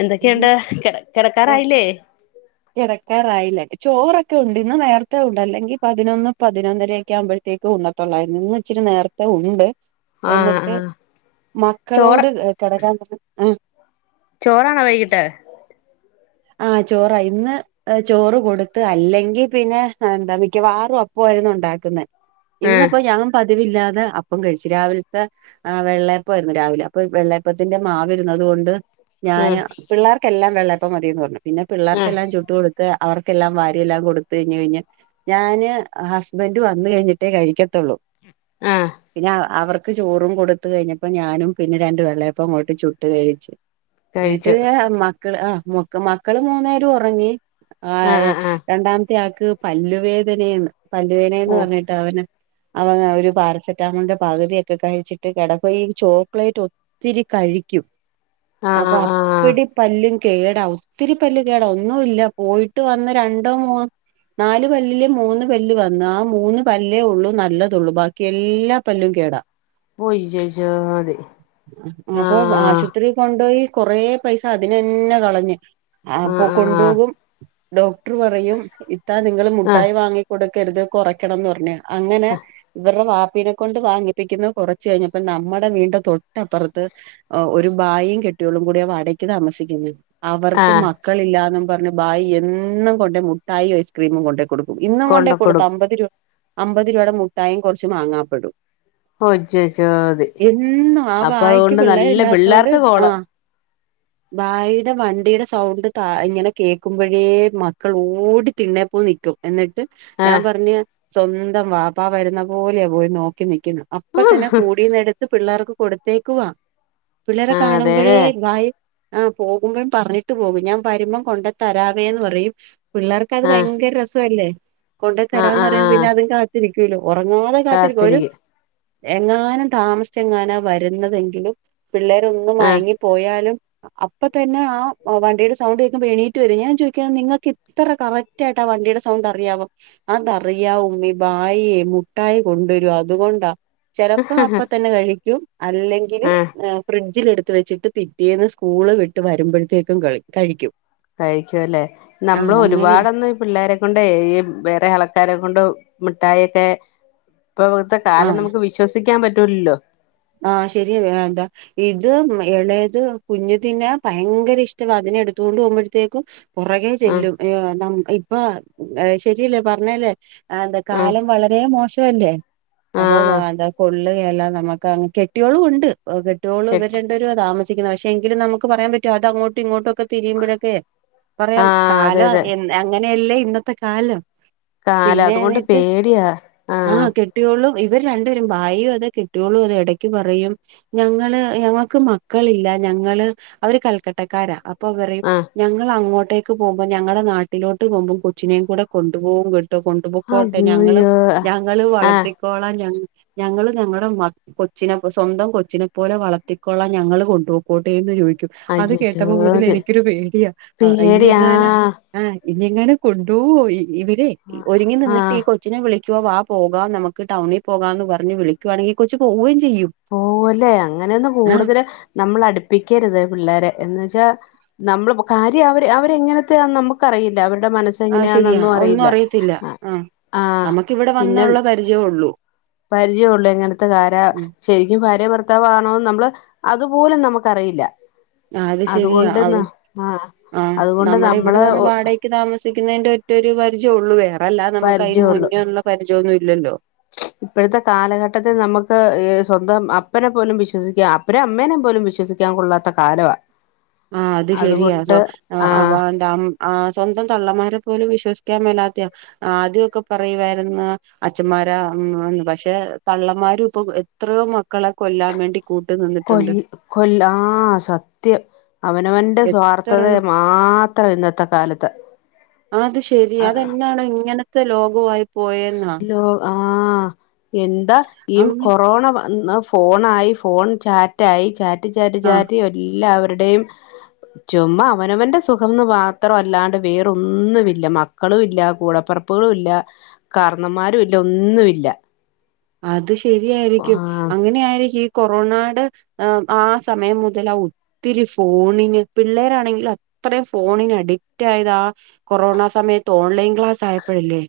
എന്തൊക്കെയുണ്ട് കിടക്കാരായില്ലേ.. കിടക്കാറായില്ലേ ചോറൊക്കെ ഉണ്ട് ഇന്ന് നേരത്തെ ഉണ്ട് അല്ലെങ്കിൽ പതിനൊന്ന് പതിനൊന്നരൊക്കെ ആവുമ്പോഴത്തേക്കും ഉണ തോല്ലായിരുന്നു ഇന്ന് ഇച്ചിരി നേരത്തെ ഉണ്ട് ആഹ് എന്നിട്ട് ആഹ് ചോറ് മക്കളോട് കിടക്കാൻ ചോറാണൊ വൈകിട്ട്? ആഹ് ചോറായി. ഇന്ന് ആഹ് ചോറ് കൊട്ത്ത്. അല്ലെങ്കി പിന്നെ എന്താ മിക്കവാറും അപ്പൊ ആയിര്ന്ന് ണ്ടാക്കുന്നെ. ആഹ് ഇന്നപ്പൊ ഞാൻ പതിവില്ലാതെ അപ്പം കഴിച്ചു. രാവിൽത്തെ.... ആഹ് വെള്ളയപ്പായിരുന്ന് രാവിലെ. അപ്പൊ വെള്ളയപ്പത്തിന്റെ മാവിര്ന്ന് അതുകൊണ്ട്... ഞാന് ആഹ് പിള്ളേർക്കെല്ലാം വെള്ളയപ്പം മതീന്ന് പർഞ്ഞു. പിന്നെ ആഹ് പിള്ളേർക്കെല്ലാം ചുട്ട് കൊടു... ത്ത് അവർക്കെല്ലാം വാരിയെല്ലാം കൊടുത്തഴിഞ്ഞ് കഴിഞ്ഞ് ഞാന് ഹസ്ബെൻ്റ് വന്ന് കഴിഞ്ഞിട്ടേ കഴിക്കത്തൊള്ളു. ആഹ് പിന്നെ അവ അവർക്ക് ചോറും കൊടുത്ത് കഴിഞ്ഞപ്പം ഞാനും പിന്നെ രണ്ട് വെള്ളയപ്പം അങ്ങോട്ട് ചുട്ട് കഴിച്ച്. ഏട്ട് കഴിച്ചു ഏഹ് മക്കള് ആഹ് മൊക്കം മക്കള് മൂന്നേരും ഒറങ്ങി. ആഹ് രണ്ടാമത്തെ ആക്ക് പല്ല് വേദനേയ്ന്ന്. പല്ല് വേനെയ്ന്ന് ഓ പർഞ്ഞി ട്ടവന്. അവൻ ഒരു പാരസിറ്റമോൾന്റെ പക് തിയൊക്കെ കഴിച്ചിട്ട് കെടക്കുവാ. ഈ ചോക്ലേറ്റ് ത്തിരിം കഴിക്കും. ആഹ് അപ്പൊ ആഹ് ആഹ് അപ്പടി പല്ലും കേടാവും. ത്തിരി പല്ല് കേടാവും. ഒന്നുല്ലാ പോയിട്ട് വന്ന് രണ്ടൊ, മൂന്നൊ നാല് പല്ല്ല് മൂന്ന് പല്ല് വന്ന്. ആ മൂന്ന് പല്ലേ ഒള്ളു നല്ല തൊള്ളു. ബാ ക്കി എല്ലാ പല്ലും കേടാ. പോയ് ചോയ്ച്ചാ മതി. ആഹ് കൊണ്ടോയി കൊറേ പൈസ അതിനെന്നെ കളഞ്ഞ്. അപ്പൊ ആഹ് ആഹ് കൊണ്ടോകും ഡോ ക്ട്റ് പറയും ഇത്താ നിങ്ങള് ആഹ് മിട്ടായി വാങ്ങികൊട്ക്കര്ത് കൊറയ്ക്കണംന്നർഞ്ഞ്. അങ്ങനെ ഇവർറെ വാപ്പീനെ കൊണ്ട് വാങ്ങി പ്പിക്കുന്നത് കൊറച്ചഴിഞ്ഞപ്പം നമ്മടെ വീട്ന്റെ തൊട്ടപ്പറത്ത് ഒരു ബായിം കെട്ട്യോളും കൂടെ വാടയ്ക്ക് താമസിക്കുന്ന്. അവ ക്ക് ആഹ് മക്കളില്ലാന്നും പർഞ്ഞ്‌ ഭായ് എന്നും കൊണ്ടെയ് മുട്ടായിം, ഐസ്ക്രീമും കൊണ്ടേയ് കൊട് ഇന്നും കൊണ്ട് കൊണ്ടേയ് കൊടുക്കും കൊട്ത്തമ്പത് രൂ അമ്പത് രൂപേടെ മുട്ടായിം കൊർച്ച് മാങ്ങാപ്പഴും. ഒയ്യയ്യോ അതെ എന്നും ആ അപ്പൊ ഭായിക്ക് അതുകൊണ്ട് പിള്ളേര് നല്ല ല്ലാത്തോണ്ട് പിള്ളേർക്ക് കോള് ആഹ്. ഭായ്ടെ വണ്ടീടെ സ് സൗണ്ട് താ ഇങ്ങനെ കേക്കുമ്പഴേ മക്കൾ ഓടി തിണ്ണേ പ്പോയി നിക്കും. എന്നിട്ട് ഞാ ആഹ് പർഞ്ഞ് സ്വന്തം വാപ്പാ വരുന്ന പോലെയാ പോയി നോക്കി നിക്കുന്നെ. അപ്പൊ തന്നെ കൂടീന്നെട്ത്ത് പിള്ളേർക്ക് കൊടുത്തേക്കുവാ. പിള്ളേരെ ആഹ് കാണുമ്പൊഴേ അതേലെ ഭായ് ആഹ് പോകുമ്പം പർഞ്ഞി ട്ട് പോകും. ഞാ വര്മ്പം കൊണ്ട് തരാവേന്ന് പറയും. പിള്ളേർക്കത് ആഹ് ഭയങ്കര രസ ല്ലെ. കൊണ്ട് ആഹ് ആഹ് തരാന്നറിയുമ്പൊ പിന്നെ ആഹ് അതും കാത്തിരിക്കൂല്ലൊ. ഒറങ്ങാതെ കാത്തിരിക്കും. ഒരു എങ്ങാനും താമസ്ച്ചെങ്ങാനാ വരുന്നതെങ്കില് പിള്ളേരൊന്നും ആഹ് മയങ്ങിപ്പോയാലും അപ്പൊ തന്നെ ആ ആ വണ്ടീടെ സൗണ്ടേക്കുമ്പൊ എണീറ്റ് വരും. ഞാ ചോയ്ക്കാ നിങ്ങക്ക് ഇത്ര കറക്ടായിട്ടാവണ്ടീടെ സൗണ്ട് അറിയാവൊ അതറിയാ ഉമ്മീ. ഭായി മുട്ടായി കൊണ്ടൊരും അതുകൊണ്ടാ. ചെലപ്പം അപ്പതന്നെ കഴിക്കും. അല്ലെങ്കില് ആഹ് ഏഹ് ഫ്രിഡ്ജിലെ ട്ത്ത് വെച്ചിട്ട് പിറ്റേന്ന് സ്ക്കൂള് വിട്ട് വര്മ്പഴത്തേക്കും കളി കഴിക്കും. കഴിക്കു അല്ലെ. ആ നമ്മള് അങ്ങനെയാ ഒരുപാടൊന്നും ഈ പിള്ളേരെ കൊണ്ടേയ് ഈ വേറെ ആളക്കാരെ കൊണ്ട് മിഠായൊക്കെ പ്പൊത്തെ ആ കാലം നമുക്ക് വി ശ്വസിക്കാം പറ്റൂൽല്ലൊ. ആഹ് ശെരിയല്ലെ. ആന്താ ഇത് എളേത് കുഞ്ഞതിനെ ഭയങ്കര ഇഷ്ടവാ. അതിനെ എട്ത്തുകൊണ്ട് പോക്മ്പഴത്തേക്കും പൊറകെ ആ ചെല്ലും. ഏഹ് നമ് ഇപ്പൊ ഏഹ് ശെരിയല്ലെ പർഞ്ഞല്ലെ ആഹ് എന്താ ആ കാലം വളരെ മോശംല്ലേ ആ അപ്പൊ എന്താ കൊള്ളുക എല്ലാം നമുക്ക് കാ കെട്ടിയോളും ഉണ്ട് കെട്ടിയോള് എട്ട് ഇവരെ രൊ താമസിക്കുന്നത് പക്ഷെ എങ്കിലും നമുക്ക് പറയാൻ പറ്റോ അത് അങ്ങോട്ടും ഇങ്ങോട്ടൊക്കെ തിരിയുമ്പോഴൊക്കെ ആ പറയാം അതെ കാലം അതെ എൻ അങ്ങനെയല്ലേ ഇന്നത്തെ കാലം കാലാ പിന്നെ അതുകൊണ്ട് പേടിയാ ആഹ് കെട്ട്യൊളൂ ഇവര് രണ്ടുപേരും ഭായിയും അതെ കെട്ട്യോളൂം അതേ എടക്ക് പറയും ഞങ്ങള് ഞങ്ങൾക്ക് മക്കളില്ല ഞങ്ങള് അവര് കൽക്കട്ടക്കാരാ അപ്പൊ പറയും ആ ഞങ്ങളങ്ങോട്ടേക്ക് പോവുംമ്പോ ഞങ്ങളെ നാട്ടിലോട്ട് പോവുംമ്പോ കൊച്ചിനേം കൂടെ കൊണ്ടു പോവും കേട്ടോ കൊ പൊക്കോട്ടെ ഞങ്ങള് അയ്യോ ഞങ്ങള് ആ വളർത്തിക്കോളാ ഞ ഞങ്ങള് ഞങ്ങടെ മക്ക് കൊച്ചിനെ സ്വന്തം കൊച്ചിനെ പോലെ വളർത്തിക്കൊള്ളാ ഞങ്ങള് കൊണ്ടൊക്കോട്ടെ എന്ന് ചോയ് ക്കും അത് അയ്യയ്യോ കേട്ടപ്പോ മുതല് അത് എനിക്കൊരു പേടിയാ ഇനി പേടിയാ എങ്ങാനും ആഹ് ഇനി എങ്ങാനും കൊണ്ടോവൊ ഇവര് ഒരുങ്ങി ആ നിന്നിട്ട് ഈ കൊ കൊച്ചിനെ വിളിക്കുവൊ വാ പോവാം നമുക്ക് ടൗണിൽ പോകാം എന്ന് പറഞ്ഞ് വിളിക്കുവാണെങ്കി കൊച്ച് പോവേം ചെയ്യും പോവല്ലേ അങ്ങനെയൊന്നും ആഹ് കൂടുതല് നമ്മള് അടുപ്പിക്കരുത് പിള്ളേരെ എന്ന് വെച്ചാ നമ്മള് പൊ കാര്യം അവര് അവരെങ്ങനത്തെന്ന് നമുക്ക്റിയില്ല അവരുടെ മനസ് അത് ശെരിയാ ഒന്നും അറിയത്തില്ല ആഹ് ആഹ് നമുക്കിവിടെ വന്നുള്ള പരിചയെ ഒള്ളൂ പരിചയൊള്ളൂ എങ്ങനത്തെ കാരാ ശെരിക്കും ഭാര്യ ഭർത്താവാണോന്ന് നമ്മള് അതുപോലും നമുക്കറയില്ല ആഹ് അത് ശരിയാ അതുകൊണ്ട് അവ ന്ന ആഹ് അതുകൊണ്ട് നമ്മള് ക്ക് താമസിക്കുന്നേന്റെ ഒറ്റൊ ഒരു പരിചയം ഒള്ളൂ വേറെല്ലാ നമുക്ക് അതിന് പരിചയള്ളു മുന്നേള്ള പരിചയൊന്നും ഇല്ലല്ലോ ഇപ്പോഴത്തെ കാലഘട്ടത്തിൽ നമ്മക്ക് സ്വന്തം അപ്പനെ പോലും വിശ്വസിക്കാം അപ് ഒരമ്മേനെ പോലും വിശ്വസിക്കാൻ കൊള്ളാത്ത കാലവാ ആഹ് അത് ശെരിയാ സോ അതുകൊണ്ട് അവ ആഹ് എന്ത അം ആഹ് സ്വന്തം തള്ളമാരെ പോലും വിശ്വസിക്കാൻ മേലാത്തയാ ആദ്യയൊക്കെ പറയുവായിരുന്ന് അച്ഛന്മാരാ ന്ന് പക്ഷെ തള്ളന്മാരും ഇപ്പൊ എത്രയോ മക്കളെ കൊല്ലാൻ വേണ്ടി കൂട്ട് നിന്നി കൊല്ല കൊല്ലാ ആഹ് സത്യം അവനവന്റെ സ്വാർത്ഥതയെ എത്രണ്ണം മാത്രാ ഇന്നത്തെ കാലത്ത് അത് ശെരി അതെന്നാണോ ഇങ്ങനത്തെ ലോകവായി ലോ ആഹ് എന്താ ഈ അങ്ങ കൊറോണ വന്ന ഫോണായി ഫോൺ ചാറ്റായി ചാറ്റ് ചാറ്റ് ആഹ് ചാറ്റ് എല്ലാവരുടെയും ചുമ്മ അവനവന്റെ സുഖംന്ന് മാത്ര അല്ലാണ്ട് വേറൊന്നുവില്ല മ മക്കളും ഇല്ല കൂടപ്പറപ്പുകളും ഇല്ല കാരണന്മാരു ഇല്ല ഒന്നൂല്ല അത് ശരിയായിരിക്കും ആ അങ്ങനെ ആയിരിക്കും കൊറോണയുടെ ആ സമയം മുതലാവും ഒത്തിരി ഫോണിന് പിള്ളേരാണെങ്കിൽ അത്രയും ഫോണിന് അഡിക്റ്റ് ആയതാ കൊറോണ സമയത്ത് ഓൺലൈൻ ക്ലാസ് ആയപ്പോഴല്ലേ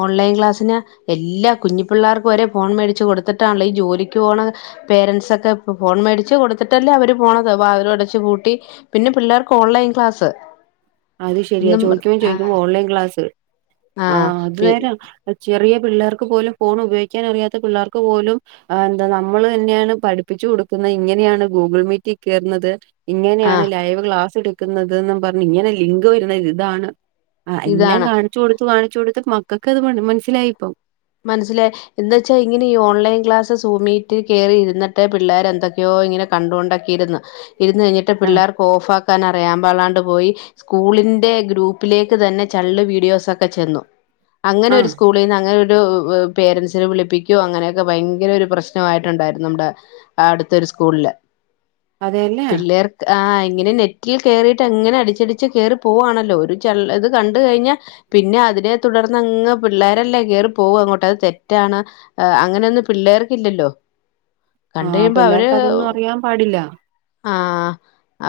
ഓൺലൈൻ ക്ലാസ്സിന് എല്ലാ കുഞ്ഞി പിള്ളേർക്കും വരെ ഫോൺ മേടിച്ച് കൊടുത്തിട്ടാണല്ലെ ഈ ജോലിക്ക് പോണ പേരെന്റ്സ് ഒക്കെ ഫോൺ മേടിച്ച് കൊടുത്തിട്ടല്ലേ അവര് പോണത് വാതിലും അടച്ചുപൂട്ടി പിന്നെ പിള്ളേർക്ക് ഓൺലൈൻ ക്ലാസ് അത് ശരിയാ എന്നും ചോദിക്കുമ്പോ ചോദിക്കുമ്പോ ആഹ് ഓൺലൈൻ ക്ലാസ് ആഹ് അത് നേര ചെറിയ പിള്ളേർക്ക് പോലും ഫോൺ ഉപയോഗിക്കാൻ അറിയാത്ത പിള്ളേർക്ക് പോലും എന്താ നമ്മള് തന്നെയാണ് പഠിപ്പിച്ചു കൊടുക്കുന്ന ഇങ്ങനെയാണ് ഗൂഗിൾ മീറ്റി കേറുന്നത് ഇങ്ങനെയാണ് ആഹ് ലൈവ് ക്ലാസ് എടുക്കുന്നത്ന് ന്ന് പറഞ്ഞ് ഇങ്ങനെ ലിങ്ക് വരുന്നത് ഇതാണ് ആഹ് എല്ലാം ഇതാണ് കാണിച്ചു കൊടുത്ത് കാണിച്ചു കൊടുത്ത് മക്കൾക്ക് ഇത് മനസ്സിലായിപ്പോ മനസ്സിലെ എന്ന് വെച്ചാ ഇങ്ങനെ ഈ ഓൺലൈൻ ക്ലാസ് സൂമീറ്റ് കേറിരുന്നിട്ടെ പിള്ളേര് എന്തൊക്കെയോ ഇങ്ങനെ കണ്ടുകൊണ്ടക്കെയിരുന്നു ഇരുന്ന് കഴിഞ്ഞിട്ട് ആ പിള്ളേർക്ക് ഓഫ് ആക്കാൻ അറിയാ പാടില്ലാണ്ട് പോയി സ്കൂളിന്റെ ഗ്രൂപ്പിലേക്ക് തന്നെ ചള്ള് വീഡിയോസൊക്കെ ചെന്നു അങ്ങനെ ആ ഒരു സ്കൂളിൽ നിന്ന് അങ്ങനെ ഒരു ഒരു പേരെൻസിനെ വിളിപ്പിക്കോ അങ്ങനെയൊക്കെ ഭയങ്കര ഒരു പ്രശ്നമായിട്ടുണ്ടായിരുന്നു നമ്മുടെ അടുത്തൊരു സ്കൂളില് അതെല്ലേ പിള്ളേർ ആഹ് ഇങ്ങനെ നെറ്റിൽ കേറിട്ട് എങ്ങനെ അടിച്ചടിച്ച് കേറി പോവാണല്ലോ ഒരു ച ഇത് കണ്ട് കഴിഞ്ഞാ പിന്നെ അതിനെ തുടർന്നങ്ങ് പിള്ളേരല്ലേ കേറി പോവ അങ്ങോട്ട് അത് തെറ്റാണ് അങ്ങനെയൊന്നും പിള്ളേർക്ക് ഇല്ലല്ലോ ആ കണ്ട് കഴിയുമ്പോ അവര് പിള്ളേർക്ക് അതൊന്നും അറിയാൻ പാടില്ല ആഹ്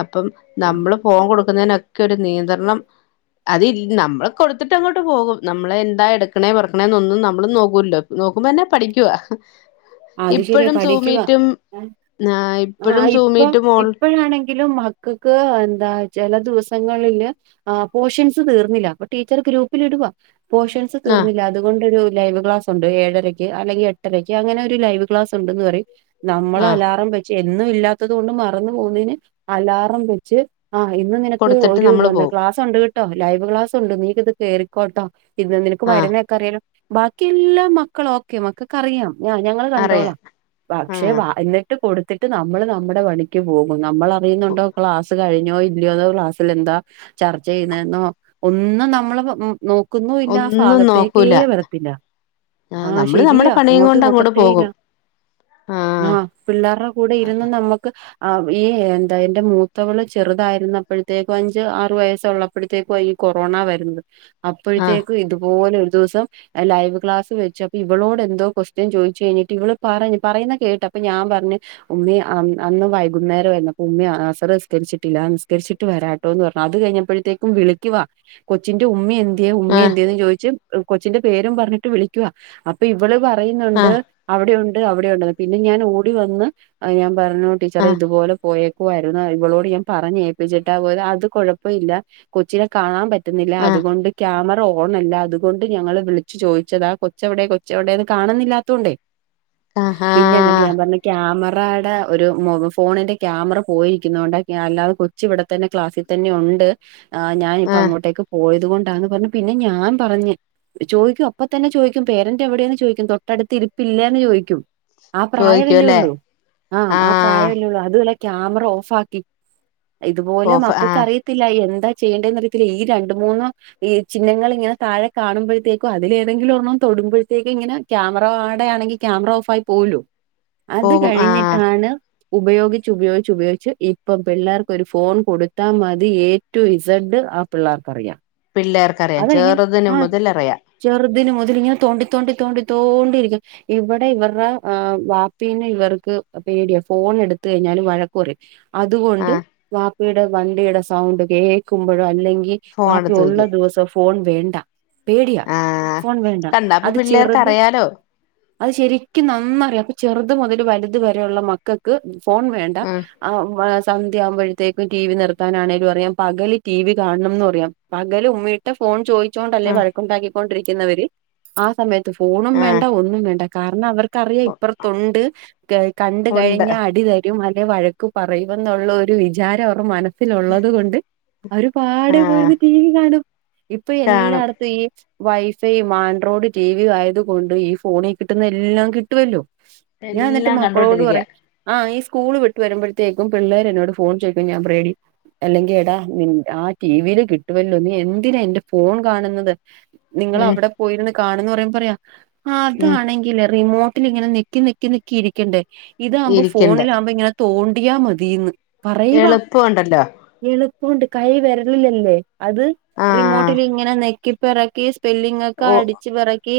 അപ്പം നമ്മള് പോൺ കൊടുക്കുന്നതിനൊക്കെ ഒരു നിയന്ത്രണം അത് നമ്മള് കൊടുത്തിട്ട് അങ്ങോട്ട് പോകും നമ്മള എന്താ എടുക്കണേ പറക്കണേന്നൊന്നും നമ്മള് നോക്കൂല്ലോ നോക്കുമ്പോന്നെ പഠിക്കുവാ അത് ശരിയാ ഇപ്പഴും പഠിക്കുവാ സൂമീറ്റും ആ എ ഇപ്പഴും ആഹ് ഇപ്പ സൂമീറ്റും ഓൾ ഇപ്പഴാണെങ്കിലും മ ക്കക്ക് എന്താ ചില ദിവസങ്ങളില് ആ പോഷൻസ് തീർന്നില്ല അപ്പൊ ടീച്ചർ ഗ്രൂപ്പില് ഇടുവാ പോഷൻ സ് ആ തീർന്നില്ല അതുകൊണ്ടൊരു ലൈവ് ക്ലാസ്സുണ്ട് ഏഴരക്ക് അല്ലെങ്കി എട്ടരക്ക് അങ്ങനെ ട്ടിന് ലൈവ് ക്ലാസ്സുണ്ടെന്നു പറയും നമ്മള് ആ അലാറം വെച്ച് എ ഇന്നും ഇല്ലാത്തതുകൊണ്ട് മറന്നു പോകുന്നന് അലാറം വെ ച്ച് ആ ഇന്ന് നിനക്ക് കൊടുത്തിട്ട് ഒരു നമ്മള് ന്ത് പോവും ക്ലാസ്സ്‌ കൊണ്ട് കേട്ടോ ലൈവ് ക്ലാസ് ഉണ്ട് നീക്ക് ഇത് കേറിക്കോട്ടോ ഇത് നിനക്ക് ആ വരുന്നക്കെ അറിയാല്ലോ ബാക്കി എല്ലാ മക്കള് ഓക്കെ മക്കൾക്കറിയാം ഞ ഞങ്ങള് അറിയാം കണ്ടോളാം ആ പക്ഷെ വ എന്നി ട്ട് കൊടുത്തിട്ട് നമ്മള് നമ്മുടെ പണിക്ക് പോകും നമ്മൾ അറിയുന്നുണ്ടോ ക്ലാസ് കഴിഞ്ഞോ ഇ ഇരുവതോ ക്ലാസ്സിൽ എന്താ ചർച്ച ചെയ്യുന്നെന്നോ ഒന്നും നമ്മള് മം നോ ക്കുന്നോല്ല ആ ഒന്നും ഭാഗത്തേക്കേ നോക്കൂല വരത്തില്ല ആ ആഹ് നമ്മള് നമ്മടെ ശരിയാ പണിയും അങ്ങോട്ട് കൊണ്ട് നോക്ക ത്തെയില്ല പോകും ആ ആഹ് പിള്ളാറ കൂടെ ആ ഇരുന്ന് നമ്മക്ക് ആ ഈ എന്താ എന്റ മൂത്തവള് ചെറുതായിര്ന്നപ്പഴ്ത്തേക്ക് അഞ്ച് ആറ് വയസ്സുള്ള പ്പഴ്ത്തേക്കുവാ ഈ കൊറോണ വെരുന്നത് ആ അപ്പഴ്ത്തേക്ക് ഇതുപോല ഒര് ദവസം ലൈവ് ക്ലാസ് വെച്ചപ്പ ഇവളോടെന്തോ കൊസ്റ്റ്യൻ ചോയ് ചെയ്ച്ചിട്ട് ഇവള് പറഞ്ഞ് പറെയുന്ന കേട്ട് അപ്പ ഞാം പറഞ്ഞ് ഉമ്മീഅന്ന് അന്ന് വൈകുന്നേരവാര്ന്നു അപ്പ ഉമ്മീ അസറ് നിസ്കരിച്ചിട്ടില്ല നിസ്കരിച്ചിട്ട് വരാ ട്ടോന്ന് പറഞ്ഞ് അത് കഴിഞ്ഞപ്പഴ്ത്തേക്കും വിളിക്കുവ കൊച്ചിന്റ ഉമ്മീ എന്തിയെ ഉമ്മീ ആ എന്തിയെന്ന് ചോദിച്ച് കൊച്ചിന്റ പേരും പറഞ്ഞിട്ട് വിളിക്കുവ അപ്പ ഇവള് ആ പറയ്ന്നുണ്ട് അവിടെ ഉണ്ട് അവിടെ ഉണ്ടെന്ന് പിന്ന ഞാനോടി വന്ന് അത് ഞാം പറഞ്ഞു ടീച്ചറെ ഇത്പോല പോയേക്കുവാര്ന്ന് ഇവളോട് ഞാൻ പറഞ്ഞെപ്പിച്ചിട്ടാ പോയത് അത് കൊഴ പ്പഇല്ല കൊച്ച്‌നെ കാണാം പറ്റ്ന്നില്ല ആ അത്കൊണ്ട് ക്യാമ റഓണല്ല അത്കൊണ്ട് ഞങ്ങള് വിളിച്ച്‌ ചോദിച്ചതാ കൊച്ചെവ്ടെ കൊച്ചെവ്ടെന്ന് കാണുന്നില്ലാതൊണ്ടേ ആ ആ പിന്ന എന്നിട്ട് ഞാം പറഞ്ഞ് ക്യാമറാടെ ഒരു മുഖ ഫോണിന്റ ക്യാമറ പോയ്രിക്ക്ന്നോണ്ട ക്യാ അല്ലാത കൊ ച്ച്‌ ഇവടത്തന്നെ ക്ലാസ്സി തന്നെ ഒണ്ട് ആ ഞാനിപ്പ ആ അങ്ങോട്ടേക്ക് പോയത് കൊ ണ്ടാന്ന് പറഞ്ഞ് പിന്നഞാ പറഞ്ഞ് ചോയിക്കും അപ്പ തന്നെ ചോയിക്കും പേരന്റെവ്ടെന്ന് ചോയ്ക്കും തൊട്ടടുത്ത് ഇര് പ്പില്ലേന്ന് ചോയിക്കും ആ ചോദിക്കും പ്രായവല്ലെ അല്ലേ ഒള്ളൂ ആഹ് ആ പ്രായ വല്ലെ ഒള്ളൂ അതുവല്ലേ ക്യാമറ ഓഫാക്കി ഇത്പോല ഓഫ് ആ മക്കക്കറി ത്തില്ല എന്താ ചെയ്യേണ്ടേന്നറിയത്തില്ല ഈ രണ്ട് മൂന്ന് ഈ ചിഹ്നങ്ങള് ങ്ങനെ താഴെ കാണ്മ്പഴ്ത്തേക്കും അതിലെതെങ്കിലൊർണ്ണം തൊട്മ്പഴ്ത്തേക്ക്ങ്ങന ക്യാമറ കാ ണ്ടെ ആണെങ്കി ക്യാമറ ഓഫ് ആയി പോവല്ലോ അത് പോകും ആ കഴിഞ്ട്ടാണ് ഉപയോഗിച്ച് ഉപയോഗിച്ച് ഉപയോഗിച്ച് ഇപ്പം പിള്ളാർക്കൊര് ഫോൺ കൊട്ത്താമതിയെ റ്റു ഇസെഡ് ആ പിള്ളാർക്കറിയാം പിള്ളേർ അത് എങ്ങനെ ആ ചെറ്തിന് മുതല് ഇങ്ങനെ തോണ്ടി തോണ്ടി തോണ്ടി തോണ്ടിരിക്കും ഇവടെ ഇവർടെ അ വാപ്പീനെ ഇവർക്ക് പേടിയ ഫോണെട്ത്ത് കയ്ഞ്ഞാല് വഴക്ക് പറയും ആ അത്കൊണ്ട് വാപ്പീടെ വണ്ടീടെ സൗണ്ട് കേക്കുമ്പഴോ അല്ലെങ്കി ഫോൺ വാപ്പി എടുത്ത് ഒള്ള വെക്കും ദിവസോ ഫോൺ വേണ്ട പേടിയാ ആ ഫോൺ വേണ്ട കണ്ടാ അപ്പൊ അത് പിള്ളേർക്ക് ചെർത് അറിയാലോ അത് ശെരിക്കും നന്നാറിയാം അപ്പ ചെറ്ത് മുതല് വലുത് വരെ ഒള്ള മക്കക്ക് ഫോൺ വേണ്ട ആ വ് സന്ധ്യ ആവ്മ്പഴ്ത്തേക്കും ടി വി നിർത്താനാണെലും അറിയാം പകല് ടി വി കാണണംന്നും അറിയാം പകല് ഉമ്മീ ട്ട ഫോൺ ചോയ്ച്ചോണ്ടല്ലെ ആ വഴക്കുണ്ടാക്കിക്കൊണ്ടിരിക്കുന്നവ ര് ആ സമയ ത്ത് ഫോണും ആ വേണ്ട ഒന്നും വേണ്ട കാരണം അവർ ക്കറിയാം ഇപ്പർതൊണ്ട് ക കണ്ട് ഉണ്ട് കയ്ഞ്ഞ അടി ക്കും അല്ലെ വഴക്ക് പറയ്ന്ന്ള്ളൊര് വിചാരം അവറ മന ൻസ്സിലൊള്ളത് കൊണ്ട് അവര്പാടെ ആ പോയ്ര്ന്ന് ടി വി കാണും ഇപ്പ കാണും എല്ലാട്ത്തും ഈ വൈഫൈയും ആൻഡ്രോഡ് ടിവിയും ആയത്കൊണ്ട് ഈ ഫോണി കിട്ടുന്ന എല്ലാം കിട്ടുവല്ലോ ഞാ ന്ന്ട്ട് മക്കളോട് പറയും ആഹ് ഈ സ്കൂള് വിട്ട് വരുമ്പഴ്ത്തേക്കും പിള്ളേരെന്നോട് ഫോൺ ചോയ്ക്കും ഞാ പറയും എടീ അല്ലെങ്കി എടാ നി ആ ടി വില് കിട്ടുവല്ലോ നീ എന്ന് ന്തിന എന്റെ ഫോൺ കാണുന്നത് ഉം നിങ്ങളവ്ട പോയ്ര്ന്ന് കാണ്ന്ന് പറയ്മ്പ പറയാ ഉം അതാണെങ്കില് റിമോട്ടിലിങ്ങനെ നെക്കി നെക്കി നെക്കി ഇരിക്കണ്ടേ ഇതാമ്പോ ഇരിക്കണ്ട് ഫോണിലാവ്മ്പ ഇങ്ങനെ തോണ്ടിയാ മതീന്ന് പറയ് വാ എളുപ്പമുണ്ടല്ലോ എളുപ്പോണ്ട് കൈ വെരളിലല്ലേ അത് ആഹ് റിമോട്ടിലിങ്ങനെ നെക്കിപ്പെറക്കി ഓ സ്പെല്ലിങ്ങക്കടി ച്ച്‌ പെറക്കി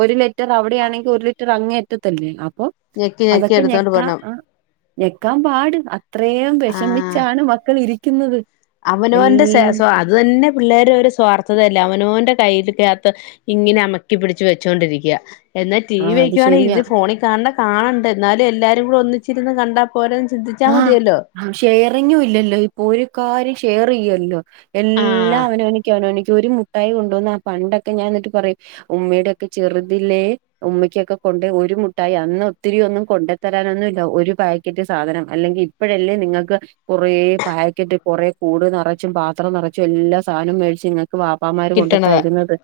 ഒര് ലെറ്ററ് അവ്ടെയാണെങ്കി ഒരു ലിറ്ററങ്ങേ അറ്റത്തല്ലേ അപ്പൊ ഞെക്കി ഞെക്കി അതൊക്കെ എടുത്തോണ്ട് ഞെക്കാ പോണം ആ ഞെക്കാം പാട് അത്രേം വെഷമിച്ചാണ് മക്കള് ഇരിക്കുന്നത് അവനോന്റ സെ എല്ല സ്വാ അത് തന്നെ പിള്ളേരൊരു സ്വാർത്ഥതല്ലെ അവനോന്റ കയ്ല്ക്കാത്ത് ഇങ്ങനെ അമ്മക്കി പിടിച്ചു വെച്ചോണ്ടിരിക്ക എന്നാ ടി ആ വി അത് വെക്കുവാണെങ്കി ശരിയാ ഇത് ഫോണിൽ കാണ് ണ കാണണ്ടെ എന്നാലും എല്ലാരും കൂടെ ഒന്ന് ച്ചിരുന്ന് കണ്ടാ പോരെന്ന് ചിന്തിച്ചാ മതിയല്ലോ ആഹ് ഷെയറിങ്ങും ഇല്ലല്ലോ ഇപ്പൊ ഒരു കാര്യം ഷെയറെയ്യല്ലോ എല്ലാം ആഹ് അവനവനക്ക് അവനവനിക്ക് ഒരു മുട്ടായി കൊണ്ടുവന്ന ആ പണ്ടൊക്കെ ഞാൻ ന്ന്ട്ട് പറയും ഉമ്മിടൊക്കെ ചെറ്തിലേ ഉമ്മിക്കൊക്കെ കൊണ്ട് ഒരു മുട്ടായി അന്ന് ഒത്തിരി ഒന്നും കൊണ്ടത്തരാനൊന്നുല്ല ഒരു പാക്കറ്റ് സാധന അല്ലെങ്കി ഇപ്പഴല്ലേ നിങ്ങക്ക് കുറേ പാക്കറ്റ് കൊറേ കൂട് നിറച്ചും പാത്രം നിറ ച്ചും എല്ലാ സാനും മേടിച്ച് നിങ്ങക്ക് വാപ്പാമാര് കൊണ്ട് കിട്ടണത് തരുന്നത്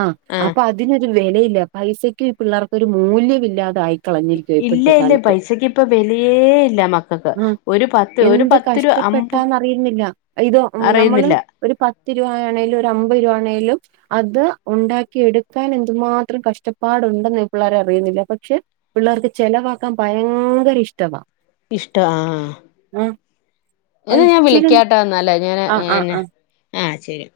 ആ ആഹ് അപ്പൊ അ തിനൊരു വെലയില്ല പൈസക്കും ഈ പിള്ളേർക്കൊരു മൂല്യമില്ലാതായിക്കളഞ്ഞിരിക്കാ ഇല്ല ഇപ്പഴ്ത്തെ ഇല്ല കാലത്ത് പൈസക്ക് ഇപ്പൊ വെലയേ ഇല്ല മക്ക ഉം എന്ത് അമ്പ് കഷ്ടപ്പെട്ടാന്നറിയിന്നില്ല ഇതോ നമ്മള് അറിയുന്നില്ല ഒരു പത്ത് രൂപ ആണേലും ഒരു അമ്പത് രൂപ ആണേലും അത് ഉണ്ടാക്കി എടുക്കാൻ എന്തുമാത്രം കഷ്ടപ്പാടുണ്ടെന്ന് ഇ പിള്ളേരറിയുന്നില്ല പക്ഷെ പിള്ളേർക്ക് ചെലവാക്കാൻ ഭയങ്കര ഇഷ്ടമാ ഇഷ്ടംവാ ആഹ് അത് എന്ന ഞാൻ ഇച്ചിരി വിളിക്കട്ടോ എന്നാല് അങ്ങന ആ ആ എന്നന്നെ ആ ആഹ് ശരി എന്ന